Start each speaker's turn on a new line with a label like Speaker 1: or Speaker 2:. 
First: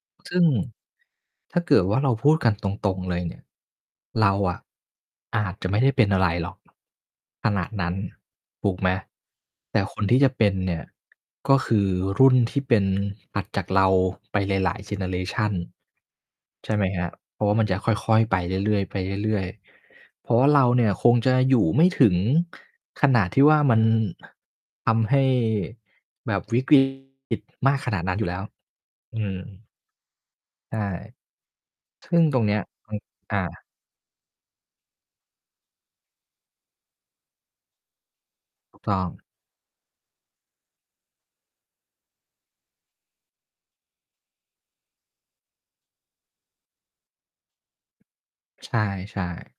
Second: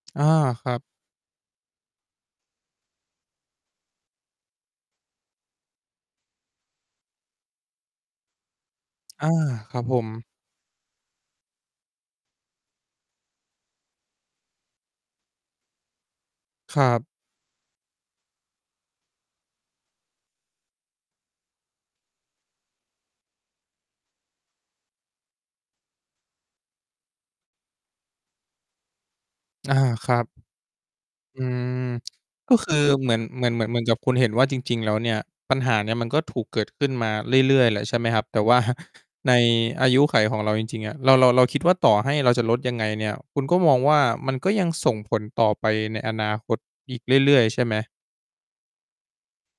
Speaker 1: อา
Speaker 2: ซึ่ง
Speaker 1: ครับ
Speaker 2: ถ้าเกิดว่าเราพูดกันตรง ๆ เลยเนี่ย เราอะอาจจะไม่ได้เป็นอะไรหรอก ขณะนั้น ถูกไหม
Speaker 1: อา ค
Speaker 2: แต
Speaker 1: รั
Speaker 2: ่
Speaker 1: บผ
Speaker 2: คนที่
Speaker 1: ม
Speaker 2: จะเป็นเนี่ย ก็คือรุ่นที่เป็น ถัดจากเราไปหลาย ๆ เจเนอเรชัน ใช
Speaker 1: ค
Speaker 2: ่ไห
Speaker 1: ร
Speaker 2: ม
Speaker 1: ั
Speaker 2: ค
Speaker 1: บ
Speaker 2: รับ เพราะว่ามันจะค่อย ๆ ไปเรื่อย ๆ ไปเรื่อย ๆ เพราะว่าเราเนี่ยคงจะอยู่ไม่ถึงขณะที่ว่ามัน ทำให้แบบ วิกฤต มากขนาดนั้นอยู่แล้ว อืม
Speaker 1: อา ครับ
Speaker 2: ใช่
Speaker 1: อืม
Speaker 2: ซึ่ง ตรง เ
Speaker 1: ก
Speaker 2: นี
Speaker 1: ็
Speaker 2: ้ย
Speaker 1: คือ
Speaker 2: อือ
Speaker 1: เหมือน
Speaker 2: อา
Speaker 1: เหมือน เหมือน เหมือนกับคุณเห็นว่าจริง ๆ แล้วเนี่ย ปัญหาเนี้ยมันก็ถูกเกิดขึ้นมาเรื่อย ๆ แหละ ใช่ไหมครับ แต่ว่า
Speaker 2: ถูก ต้อง
Speaker 1: ในอายุขัยของเราจริง ๆ อะ เรา เรา เราคิดว่าต่อให้เราจะลดยังไงเนี่ย คุณก็มองว่ามันก็ยังส่งผลต่อไปในอนาคตอีกเรื่อย ๆ ใช่ไหม?
Speaker 2: ใช่ ๆ